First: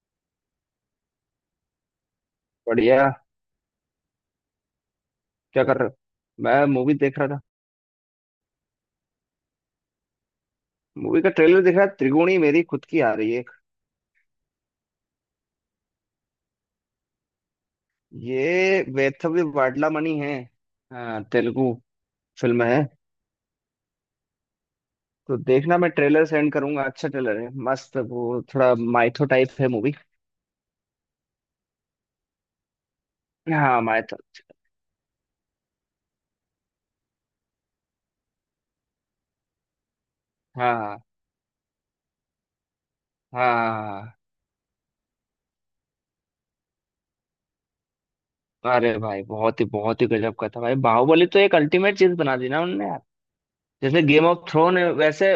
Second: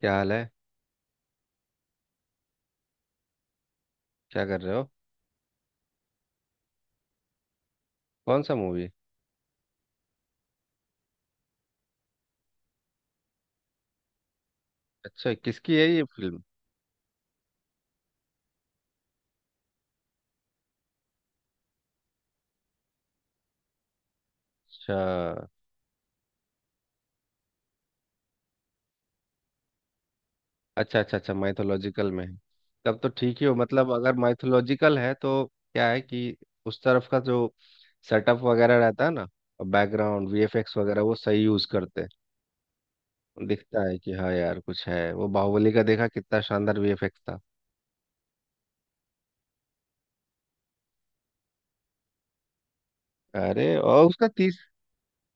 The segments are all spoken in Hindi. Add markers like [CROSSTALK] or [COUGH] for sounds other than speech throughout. क्या हाल है। बढ़िया। क्या कर रहे हो। क्या कर रहे हो? मैं मूवी देख रहा था। कौन सा मूवी। मूवी का ट्रेलर देख रहा था। त्रिगुणी मेरी खुद की आ रही है एक। अच्छा, किसकी है ये फिल्म। ये वेथव्य वाडलामणि है। हाँ, तेलुगु फिल्म है। अच्छा तो देखना, मैं ट्रेलर सेंड करूंगा। अच्छा ट्रेलर है, मस्त। वो थोड़ा माइथो टाइप है मूवी। अच्छा अच्छा, अच्छा माइथोलॉजिकल में है। तब तो ठीक ही हो हाँ मतलब, अगर माइथो। माइथोलॉजिकल है तो। क्या है कि उस तरफ का जो सेटअप वगैरह रहता है ना, बैकग्राउंड हाँ वीएफएक्स वगैरह हाँ वो सही यूज करते हैं। हाँ दिखता है कि हाँ। हाँ यार कुछ है। वो बाहुबली का देखा, कितना शानदार वीएफएक्स था। अरे भाई, बहुत ही गजब का था भाई बाहुबली। तो एक अल्टीमेट चीज बना दी ना उनने यार। अरे जैसे और गेम उसका ऑफ तीस थ्रोन है वैसे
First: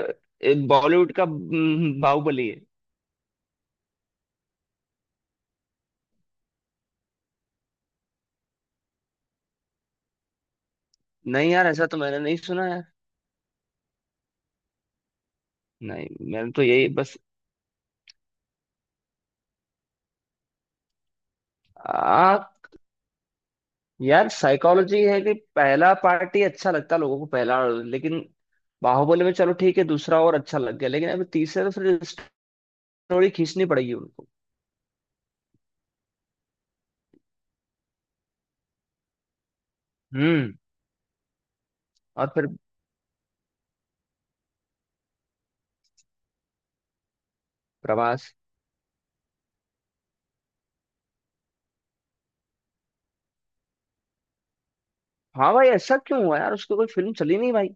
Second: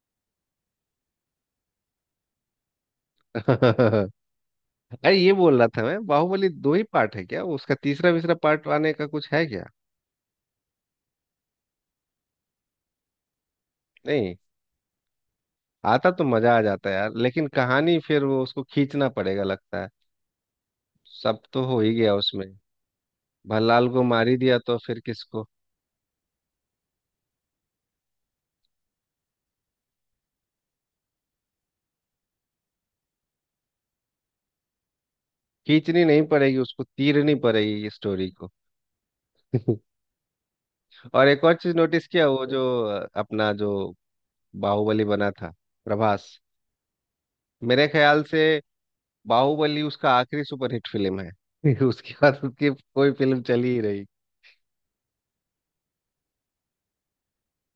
बॉलीवुड का बाहुबली है। [LAUGHS] अरे ये बोल रहा था मैं, बाहुबली दो ही पार्ट है क्या, उसका तीसरा तीसरा पार्ट आने का कुछ है क्या। नहीं यार, ऐसा तो मैंने नहीं सुना। नहीं आता तो नहीं, मैंने मजा आ तो यही जाता है यार, बस। लेकिन कहानी फिर वो उसको खींचना पड़ेगा लगता है। सब तो हो ही गया उसमें, आ भल्लाल को मार यार, ही दिया तो फिर साइकोलॉजी है कि किसको। पहला पार्ट ही अच्छा लगता लोगों को पहला। लेकिन बाहुबली में चलो ठीक है, दूसरा और अच्छा लग गया। लेकिन अब तीसरे तो फिर स्टोरी खींचनी पड़ेगी उनको। खींचनी नहीं पड़ेगी, उसको तीरनी पड़ेगी स्टोरी को [LAUGHS] हम्म। और एक और चीज नोटिस किया, और वो फिर जो अपना जो बाहुबली बना था, प्रभास, मेरे ख्याल प्रभास। से बाहुबली उसका आखिरी सुपरहिट फिल्म है [LAUGHS] उसके बाद उसकी कोई फिल्म चली ही रही। हाँ भाई, ऐसा क्यों हुआ यार, उसकी कोई फिल्म चली नहीं भाई।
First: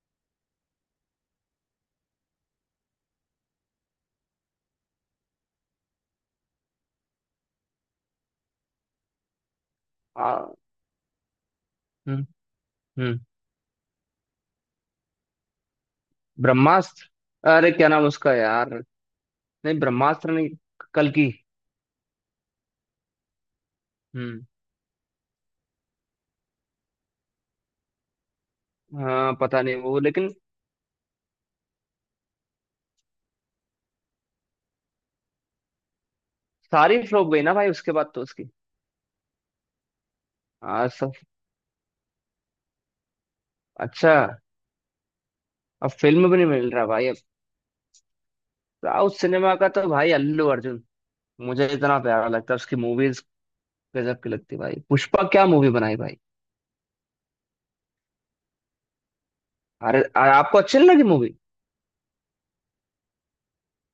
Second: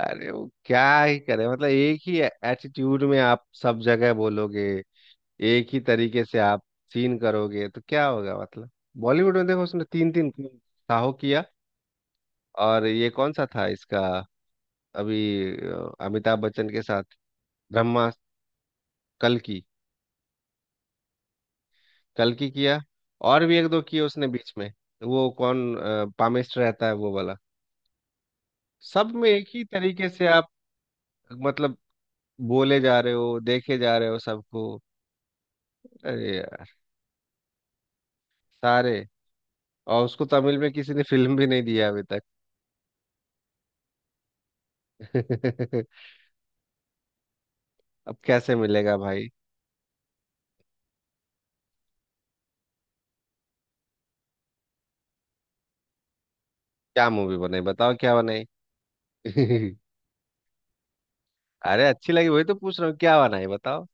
अरे वो क्या ही करे, मतलब एक ही एटीट्यूड में आप सब जगह बोलोगे, एक ही तरीके से आप सीन करोगे तो क्या होगा मतलब। बॉलीवुड में देखो, उसने तीन तीन हाँ। साहो किया, हम्म। और ये हम्म। कौन सा था इसका, अभी अमिताभ बच्चन के साथ, ब्रह्मास्त्र! अरे क्या नाम ब्रह्मा, उसका यार। कल्कि, नहीं ब्रह्मास्त्र नहीं, कल की। कल्कि किया, और भी एक दो किए उसने हम्म। बीच में। वो कौन पामेस्टर रहता है वो वाला, सब में हाँ एक पता ही नहीं वो, तरीके से लेकिन आप, मतलब बोले जा रहे हो, देखे जा रहे हो सबको। अरे यार, सारी फ्लॉप गई ना भाई उसके बाद तो उसकी। सारे, और उसको तमिल में हाँ किसी ने सब। फिल्म भी नहीं दिया अभी तक अच्छा। [LAUGHS] अब फिल्म भी नहीं मिल रहा भाई अब। अब कैसे मिलेगा साउथ भाई। सिनेमा का तो भाई अल्लू अर्जुन मुझे इतना प्यारा लगता है। उसकी मूवीज गजब की लगती है भाई। पुष्पा क्या मूवी बनाई भाई। क्या मूवी बनाई बताओ, क्या बनाई [LAUGHS] अरे अरे, आपको अच्छी नहीं लगी मूवी? अरे अच्छी लगी, वही तो पूछ रहा हूँ, क्या बनाई बताओ।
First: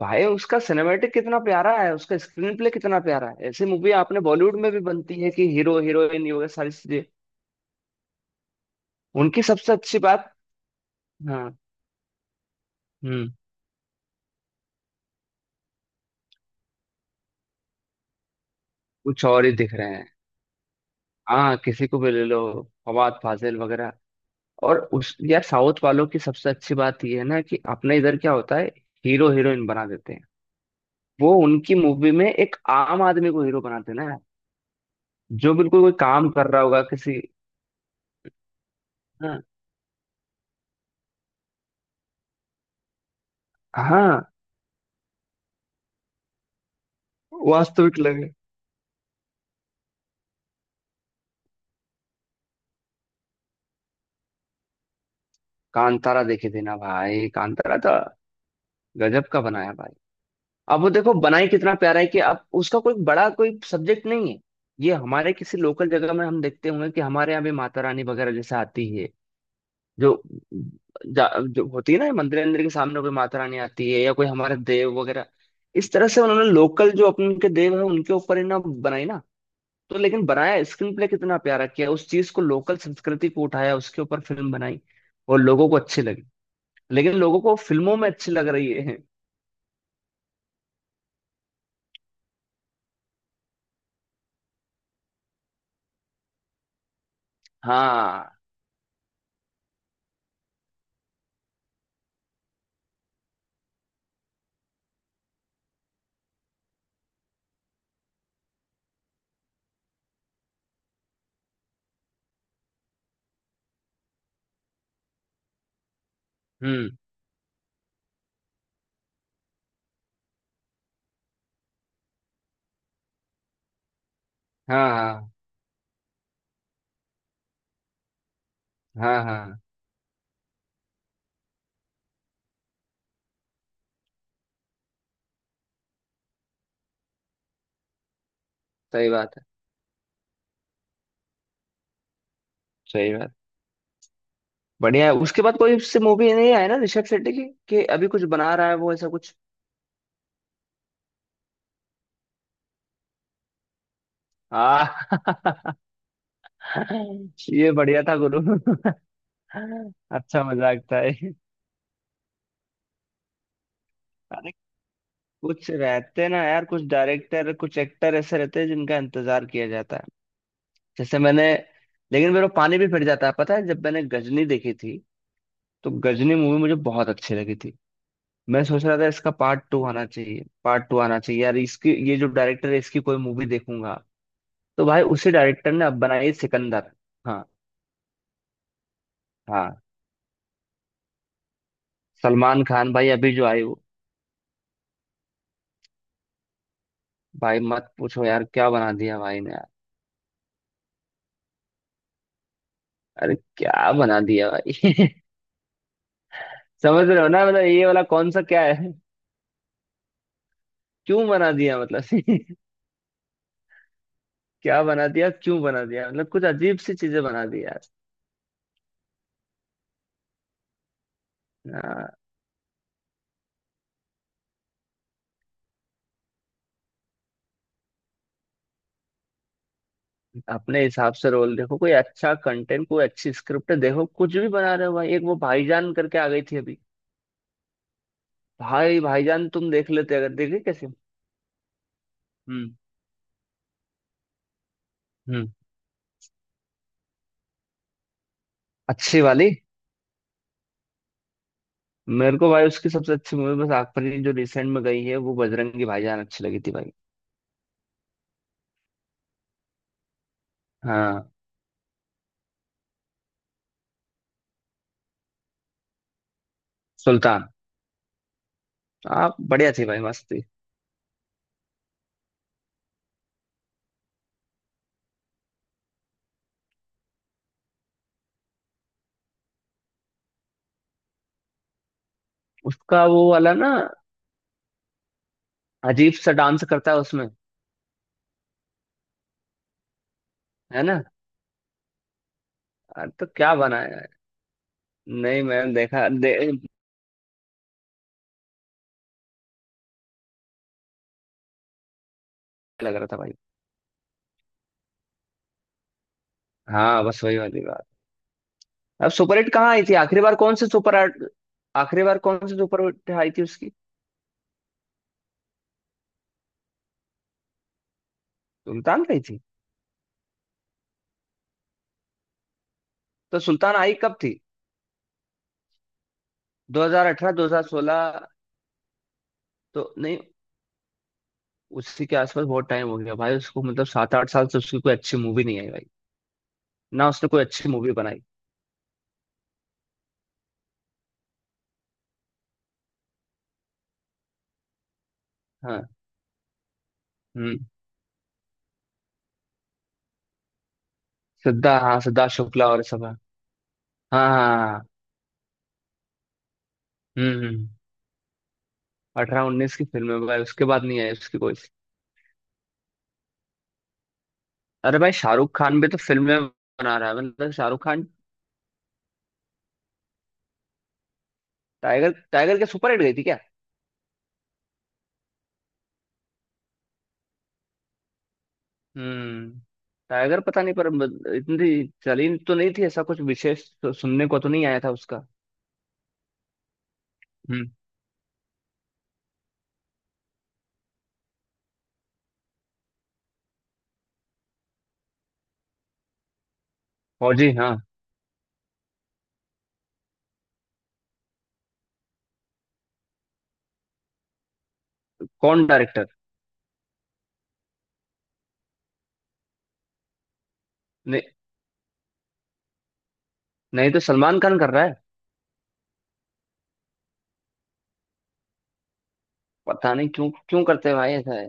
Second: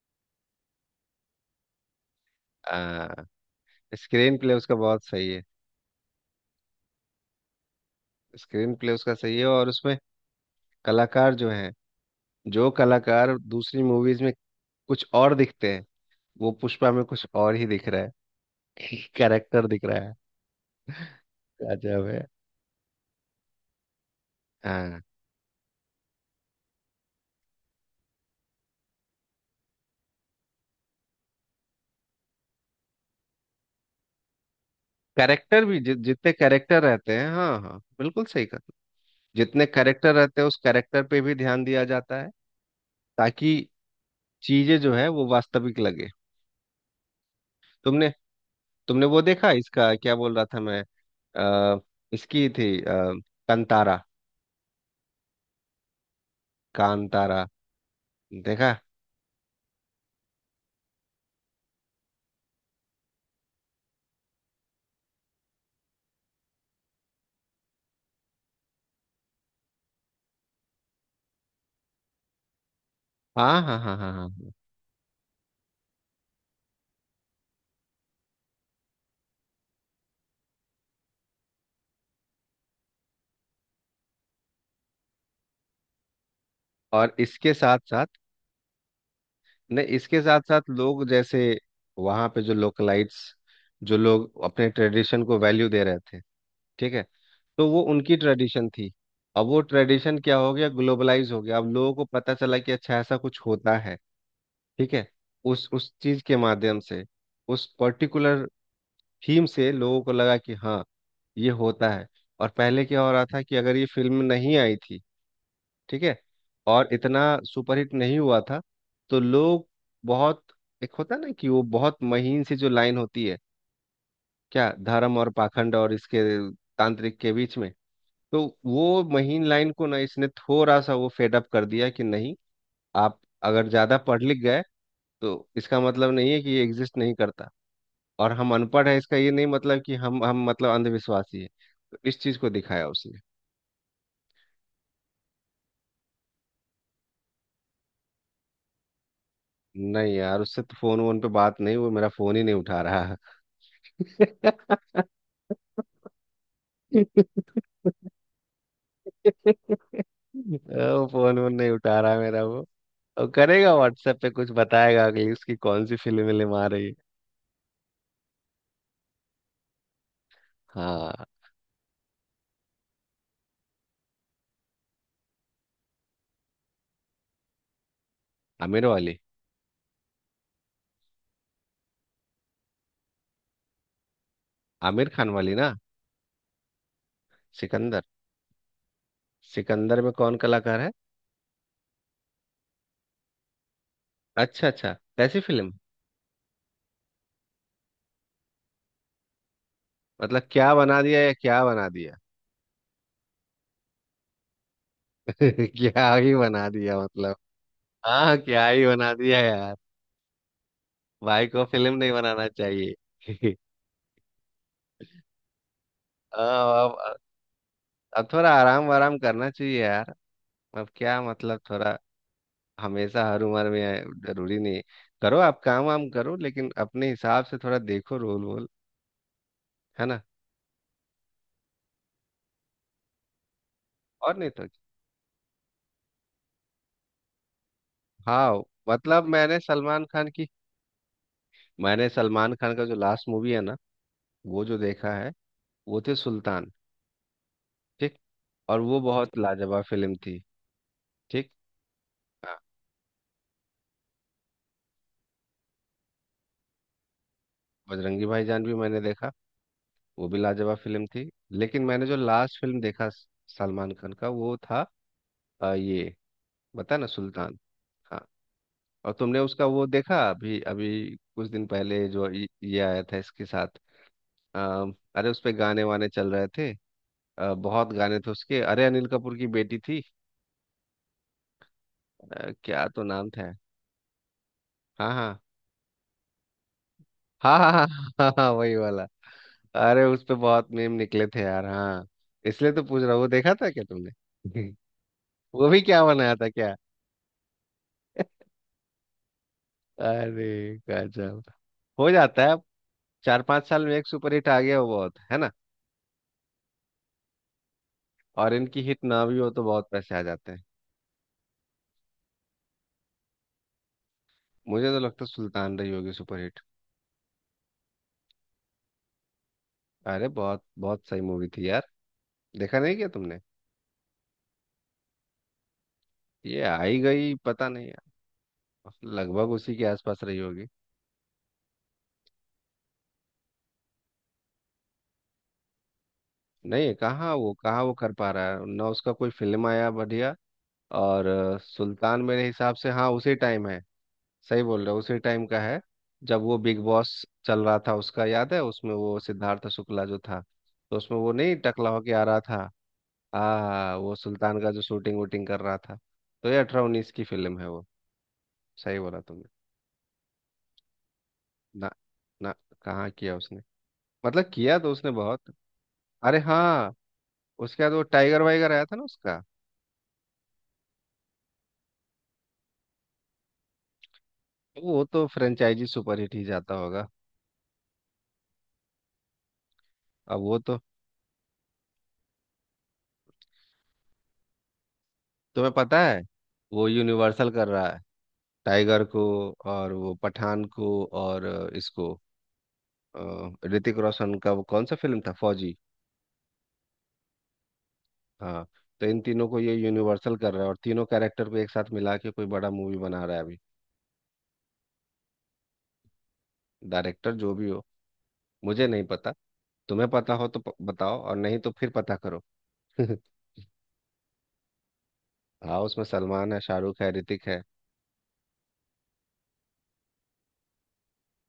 भाई उसका सिनेमेटिक कितना प्यारा है, उसका स्क्रीन प्ले कितना आ, प्यारा है। ऐसी मूवी आपने स्क्रीन प्ले बॉलीवुड में उसका भी बहुत बनती सही है है, कि हीरो हीरोइन ये वगैरह सारी चीजें। स्क्रीन प्ले उसका सही उनकी है, और सबसे उसमें अच्छी बात। कलाकार हाँ। जो है, जो हम्म। कलाकार दूसरी मूवीज में कुछ और दिखते हैं, वो पुष्पा में कुछ और ही दिख रहा है [LAUGHS] कुछ और ही कैरेक्टर दिख दिख रहे रहा हैं। है, हाँ किसी को गजब भी ले है। लो, फवाद फाजिल वगैरह। और हाँ, उस यार, साउथ वालों की सबसे अच्छी बात यह है ना कि अपने इधर क्या होता है, हीरो हीरोइन बना देते हैं। वो उनकी मूवी में एक आम आदमी को हीरो बनाते हैं ना, जो कैरेक्टर भी बिल्कुल कोई काम जितने कर रहा कैरेक्टर होगा रहते किसी। हैं। हाँ हाँ, बिल्कुल सही कहा। हाँ जितने कैरेक्टर रहते हैं, उस कैरेक्टर पे भी ध्यान दिया जाता है, ताकि हाँ। चीजें जो है वो वास्तविक लगे। वास्तविक तुमने लगे। तुमने वो देखा, इसका क्या बोल रहा था मैं, अ, इसकी थी कंतारा, कांतारा देखे थे ना भाई, कांतारा कांतारा तो देखा। गजब का बनाया भाई। अब वो देखो बनाई कितना प्यारा है कि अब उसका कोई बड़ा कोई सब्जेक्ट नहीं है। ये हमारे किसी लोकल जगह में हम देखते होंगे कि हमारे यहाँ भी माता रानी वगैरह जैसे आती है। जो जो होती है ना मंदिर अंदर के सामने, कोई माता रानी हाँ हाँ आती हाँ हाँ है हाँ या कोई हाँ। हमारे देव वगैरह। इस तरह से उन्होंने लोकल जो अपने के देव है उनके ऊपर ही ना बनाई ना। तो लेकिन बनाया स्क्रीन प्ले कितना प्यारा, किया उस चीज को, लोकल संस्कृति को उठाया, उसके ऊपर फिल्म बनाई और लोगों को अच्छी लगी। लेकिन और लोगों इसके को साथ फिल्मों साथ, में अच्छी लग रही है। नहीं इसके साथ साथ लोग जैसे वहाँ पे जो लोकलाइट्स, जो लोग अपने ट्रेडिशन को वैल्यू दे रहे थे, ठीक है, तो वो उनकी हाँ। ट्रेडिशन थी। अब वो ट्रेडिशन क्या हो गया, ग्लोबलाइज हो गया, अब लोगों को पता चला कि अच्छा ऐसा कुछ होता है, ठीक है। उस चीज के माध्यम से, उस पर्टिकुलर थीम से लोगों को लगा कि हाँ ये होता है। और पहले क्या हो रहा था, कि अगर ये फिल्म नहीं आई थी, ठीक है, और हम्म। इतना सुपरहिट नहीं हुआ था, तो लोग बहुत, एक होता ना कि वो बहुत महीन सी जो लाइन होती है, क्या हाँ धर्म और हाँ पाखंड और इसके तांत्रिक के बीच में, तो वो हाँ महीन हाँ। लाइन को ना इसने थोड़ा सा वो फेड अप कर दिया कि नहीं, आप अगर ज्यादा पढ़ लिख गए तो इसका मतलब नहीं है कि ये एग्जिस्ट नहीं करता, और हम अनपढ़ हैं सही इसका ये बात है। नहीं मतलब कि हम मतलब अंधविश्वासी हैं, तो इस चीज को दिखाया सही उसने। बात। बढ़िया है। उसके बाद कोई उससे मूवी नहीं आया ना ऋषभ शेट्टी की, कि अभी कुछ बना रहा है वो ऐसा कुछ। नहीं यार उससे तो फोन वोन पे बात नहीं, वो मेरा फोन ही नहीं उठा रहा [LAUGHS] है। हाँ। [LAUGHS] ये बढ़िया था गुरु। [LAUGHS] अच्छा मजाक था वो ये। फोन वोन नहीं उठा रहा मेरा वो, और करेगा व्हाट्सएप पे कुछ अरे बताएगा कि उसकी कुछ कौन सी फिल्म रहते ना विल्म यार, आ कुछ रही है। डायरेक्टर कुछ एक्टर ऐसे रहते हैं जिनका इंतजार किया जाता है। जैसे हाँ, मैंने, लेकिन मेरे को पानी भी फिर जाता है पता है, जब मैंने गजनी देखी थी तो गजनी मूवी मुझे बहुत अच्छी लगी थी। मैं सोच आमिर रहा था वाली, इसका पार्ट टू आना चाहिए, पार्ट टू आना चाहिए यार, इसकी ये जो डायरेक्टर है इसकी कोई मूवी देखूंगा। तो भाई आमिर खान उसी वाली डायरेक्टर ना। ने अब बनाई है सिकंदर। हाँ। सिकंदर। हाँ सिकंदर में कौन कलाकार है। सलमान खान भाई, अभी जो आई वो। अच्छा अच्छा, कैसी फिल्म। भाई मत पूछो यार, क्या बना दिया भाई ने। मतलब क्या बना दिया या क्या बना दिया अरे क्या बना दिया भाई। [LAUGHS] [LAUGHS] क्या ही बना दिया समझ रहे हो मतलब। ना, मतलब ये वाला कौन हाँ, सा क्या क्या ही है। बना दिया यार। क्यों भाई बना को दिया फिल्म मतलब। नहीं बनाना [LAUGHS] चाहिए [LAUGHS] क्या बना दिया क्यों बना दिया मतलब, कुछ अजीब हाँ, सी चीजें बना दी यार। अब थोड़ा आराम वाराम करना चाहिए यार, अब क्या मतलब, थोड़ा आ, हमेशा हर उम्र में है, जरूरी नहीं है। करो आप काम वाम करो, लेकिन अपने हिसाब से थोड़ा देखो रोल वोल, है ना। अपने हिसाब से रोल देखो, कोई अच्छा कंटेंट कोई अच्छी स्क्रिप्ट देखो, कुछ और भी नहीं तो, बना रहे हो भाई। एक वो भाईजान करके आ गई थी अभी, हाँ, भाई मतलब भाईजान मैंने तुम देख सलमान लेते खान अगर, की, देखे कैसे। मैंने सलमान खान हम्म। का जो लास्ट मूवी है ना, वो जो देखा है, हम्म। वो थे सुल्तान। ठीक। और वो अच्छी बहुत वाली। लाजवाब फिल्म थी। ठीक। मेरे को हाँ, भाई उसकी सबसे अच्छी मूवी बस आग परी जो रिसेंट में गई है वो, बजरंगी भाईजान अच्छी लगी थी भाई। बजरंगी भाईजान भी मैंने देखा, वो भी लाजवाब फिल्म थी, हाँ। लेकिन मैंने जो लास्ट फिल्म देखा स- सलमान खान का वो था ये बता ना, सुल्तान सुल्तान। हाँ। और आप तुमने उसका बढ़िया थी वो भाई, देखा मस्त थी। अभी अभी कुछ दिन पहले, जो ये आया था इसके साथ, अ, अरे उस पे गाने वाने चल रहे थे, बहुत गाने थे उसके, अरे अनिल कपूर की बेटी थी, क्या तो उसका वो नाम था। वाला ना, हाँ हाँ अजीब सा डांस करता है उसमें। हाँ हाँ हाँ। हाँ, हाँ, हाँ, वही वाला। अरे उस पे बहुत है मेम ना? निकले थे यार, हाँ, इसलिए तो पूछ अरे रहा हूँ, तो वो देखा क्या था क्या बनाया है। तुमने नहीं [LAUGHS] वो मैंने भी क्या देखा बनाया था, अरे गजब हो जाता है। लग रहा था भाई। चार पांच साल में एक सुपर हिट आ गया वो बहुत है ना, हाँ बस वही वाली बात। और इनकी हिट अब ना सुपर भी हिट हो तो कहाँ आई बहुत थी पैसे आखिरी आ बार, जाते कौन हैं। सी सुपर हिट- आखिरी बार कौन सी सुपर हिट आई थी उसकी। मुझे तो लगता है सुल्तान रही होगी सुपर हिट। सुल्तान आई थी। अरे बहुत बहुत सही मूवी थी यार, देखा नहीं क्या तो तुमने। सुल्तान आई कब थी, ये आई 2018 गई पता नहीं यार, 2016? लगभग उसी के तो नहीं, आसपास रही होगी। उसी के आसपास बहुत टाइम हो गया भाई उसको, मतलब सात आठ साल से उसकी कोई अच्छी मूवी नहीं आई भाई। नहीं, ना उसने कहाँ कोई वो, अच्छी कहाँ वो मूवी कर बनाई। पा रहा है ना, उसका कोई फिल्म आया बढ़िया, और सुल्तान मेरे हिसाब से हाँ उसी टाइम है। सही बोल रहे हो, उसी टाइम का है, हाँ। जब वो बिग बॉस हम्म। चल रहा था उसका याद है, उसमें वो सिद्धार्थ शुक्ला जो था, तो उसमें वो नहीं सिद्धा टकला हाँ, होके आ सिद्धार्थ रहा शुक्ला था। और सब। हाँ आ वो हाँ हाँ सुल्तान का जो हाँ। शूटिंग वूटिंग कर रहा था, तो ये 18-19 की हम्म। फिल्म है हम्म। वो, सही बोला अठारह तुमने। उन्नीस की फिल्म है भाई, उसके बाद नहीं आई उसकी कोई। ना। ना। कहाँ किया उसने, मतलब किया तो अरे उसने भाई शाहरुख बहुत। खान भी तो अरे फिल्में हाँ, बना रहा है, मतलब उसके शाहरुख बाद वो खान। टाइगर वाइगर आया था ना उसका, टाइगर, टाइगर के सुपर हिट गई थी क्या? तो वो तो फ्रेंचाइजी सुपरहिट ही जाता होगा। हम्म। अब टाइगर वो पता नहीं तो। पर इतनी चली तो नहीं थी, ऐसा कुछ विशेष तो सुनने को तो नहीं आया था उसका। तुम्हें पता है, वो यूनिवर्सल कर हम्म। रहा है, टाइगर को, और वो पठान को, और इसको, ऋतिक रोशन का वो कौन सा फिल्म था, फौजी, फौजी हाँ। हाँ। तो इन तीनों को ये यूनिवर्सल कर रहा है, और तीनों कैरेक्टर को एक साथ मिला के कोई बड़ा मूवी बना रहा है अभी। कौन डायरेक्टर? डायरेक्टर जो भी हो, मुझे नहीं पता, तुम्हें पता हो तो प- बताओ, नहीं। और नहीं तो फिर पता करो [LAUGHS] नहीं तो सलमान खान कर रहा है। हाँ, उसमें सलमान है, शाहरुख है, ऋतिक है, पता नहीं क्यों क्यों करते हैं भाई ऐसा है,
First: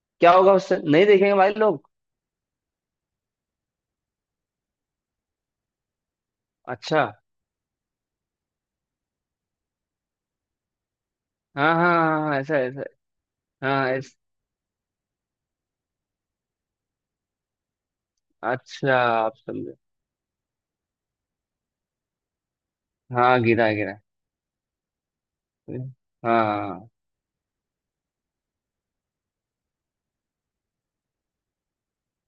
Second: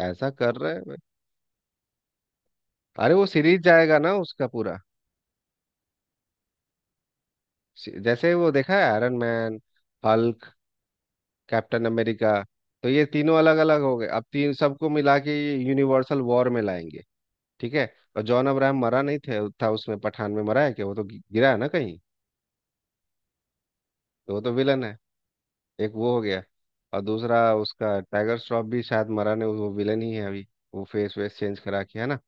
ऐसा क्या होगा कर रहे उससे, हैं। नहीं देखेंगे भाई लोग। अरे वो सीरीज जाएगा ना उसका पूरा, अच्छा। सी- जैसे वो देखा है आयरन मैन, हल्क, हाँ कैप्टन हाँ हाँ अमेरिका, हाँ, ऐसा ऐसा। तो ये तीनों अलग अलग हाँ हो गए, अब तीन सबको मिला के ये यूनिवर्सल वॉर में लाएंगे, ठीक है। और जॉन अब्राहम अच्छा मरा नहीं आप थे था समझे। उसमें, पठान में मरा है क्या, वो तो गि- गिरा है ना कहीं, हाँ गिरा गिरा। तो वो तो विलन है। हाँ एक वो हो गया, हाँ हाँ। और दूसरा उसका टाइगर श्रॉफ भी शायद मरा नहीं, वो विलन ही है अभी, वो फेस वेस चेंज करा के है ना।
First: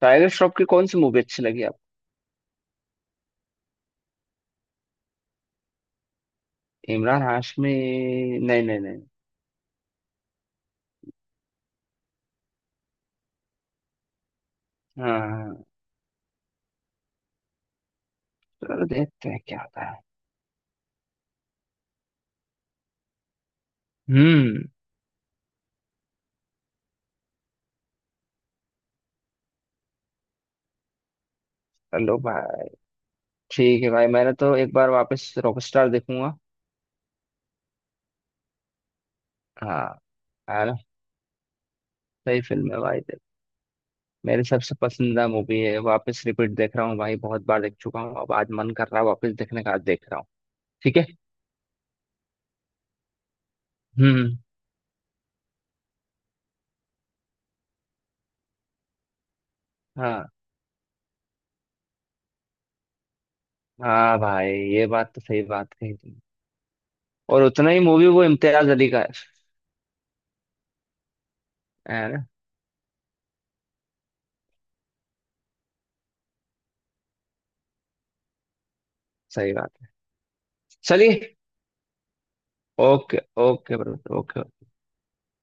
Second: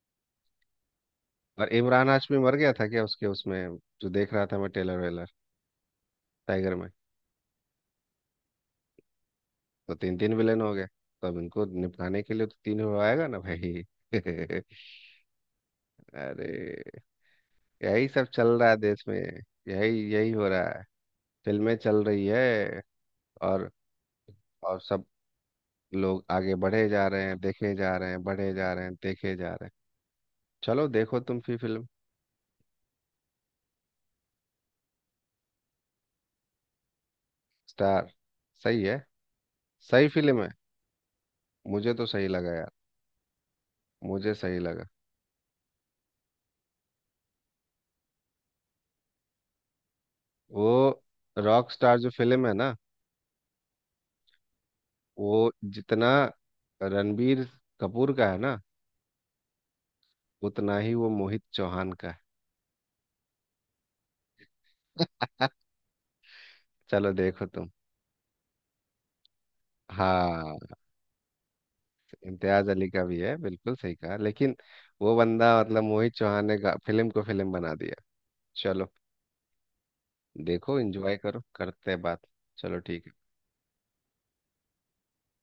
टाइगर श्रॉफ की कौन सी मूवी अच्छी लगी और आपको? इमरान हाशमी मर गया था क्या उसके उसमें जो देख रहा था मैं टेलर वेलर, टाइगर में। इमरान हाशमी? नहीं नहीं नहीं। तो तीन तीन विलन हो गए, तो अब इनको निपटाने के लिए तो तीन हो आएगा ना भाई [LAUGHS] हाँ हाँ, अरे, यही सब चल रहा है चलो देश में, देखते हैं क्या होता है। यही यही हो रहा है। फिल्में चल रही है, और हम्म। और सब लोग आगे बढ़े जा रहे हैं, देखे जा रहे हैं, बढ़े जा रहे हैं, देखे जा रहे हैं। चलो देखो तुम फिर फिल्म, चलो भाई, ठीक है भाई। मैंने तो एक बार वापस रॉकस्टार देखूंगा। स्टार, सही है। हाँ। सही फिल्म है, है ना? मुझे तो सही सही लगा यार, फिल्म है भाई देख। मुझे मेरी सही सबसे लगा। पसंदीदा मूवी है, वापस रिपीट देख रहा हूँ भाई, बहुत बार देख चुका हूँ, अब आज मन कर रहा है वापस देखने का, आज देख रहा हूँ। वो ठीक है। रॉक स्टार जो फिल्म है ना, हम्म। वो जितना रणबीर कपूर का है ना, हाँ। उतना ही वो मोहित चौहान का है। हाँ भाई, ये बात तो सही बात कही तुमने। चलो और देखो तुम। उतना ही मूवी वो इम्तियाज अली का है। हाँ, है ना? इम्तियाज अली का भी है, बिल्कुल सही कहा, लेकिन वो बंदा मतलब मोहित चौहान ने गा- फिल्म को फिल्म बना दिया। चलो सही बात है। देखो एंजॉय चलिए। करो, करते हैं बात। चलो ठीक है। Okay okay brother, okay.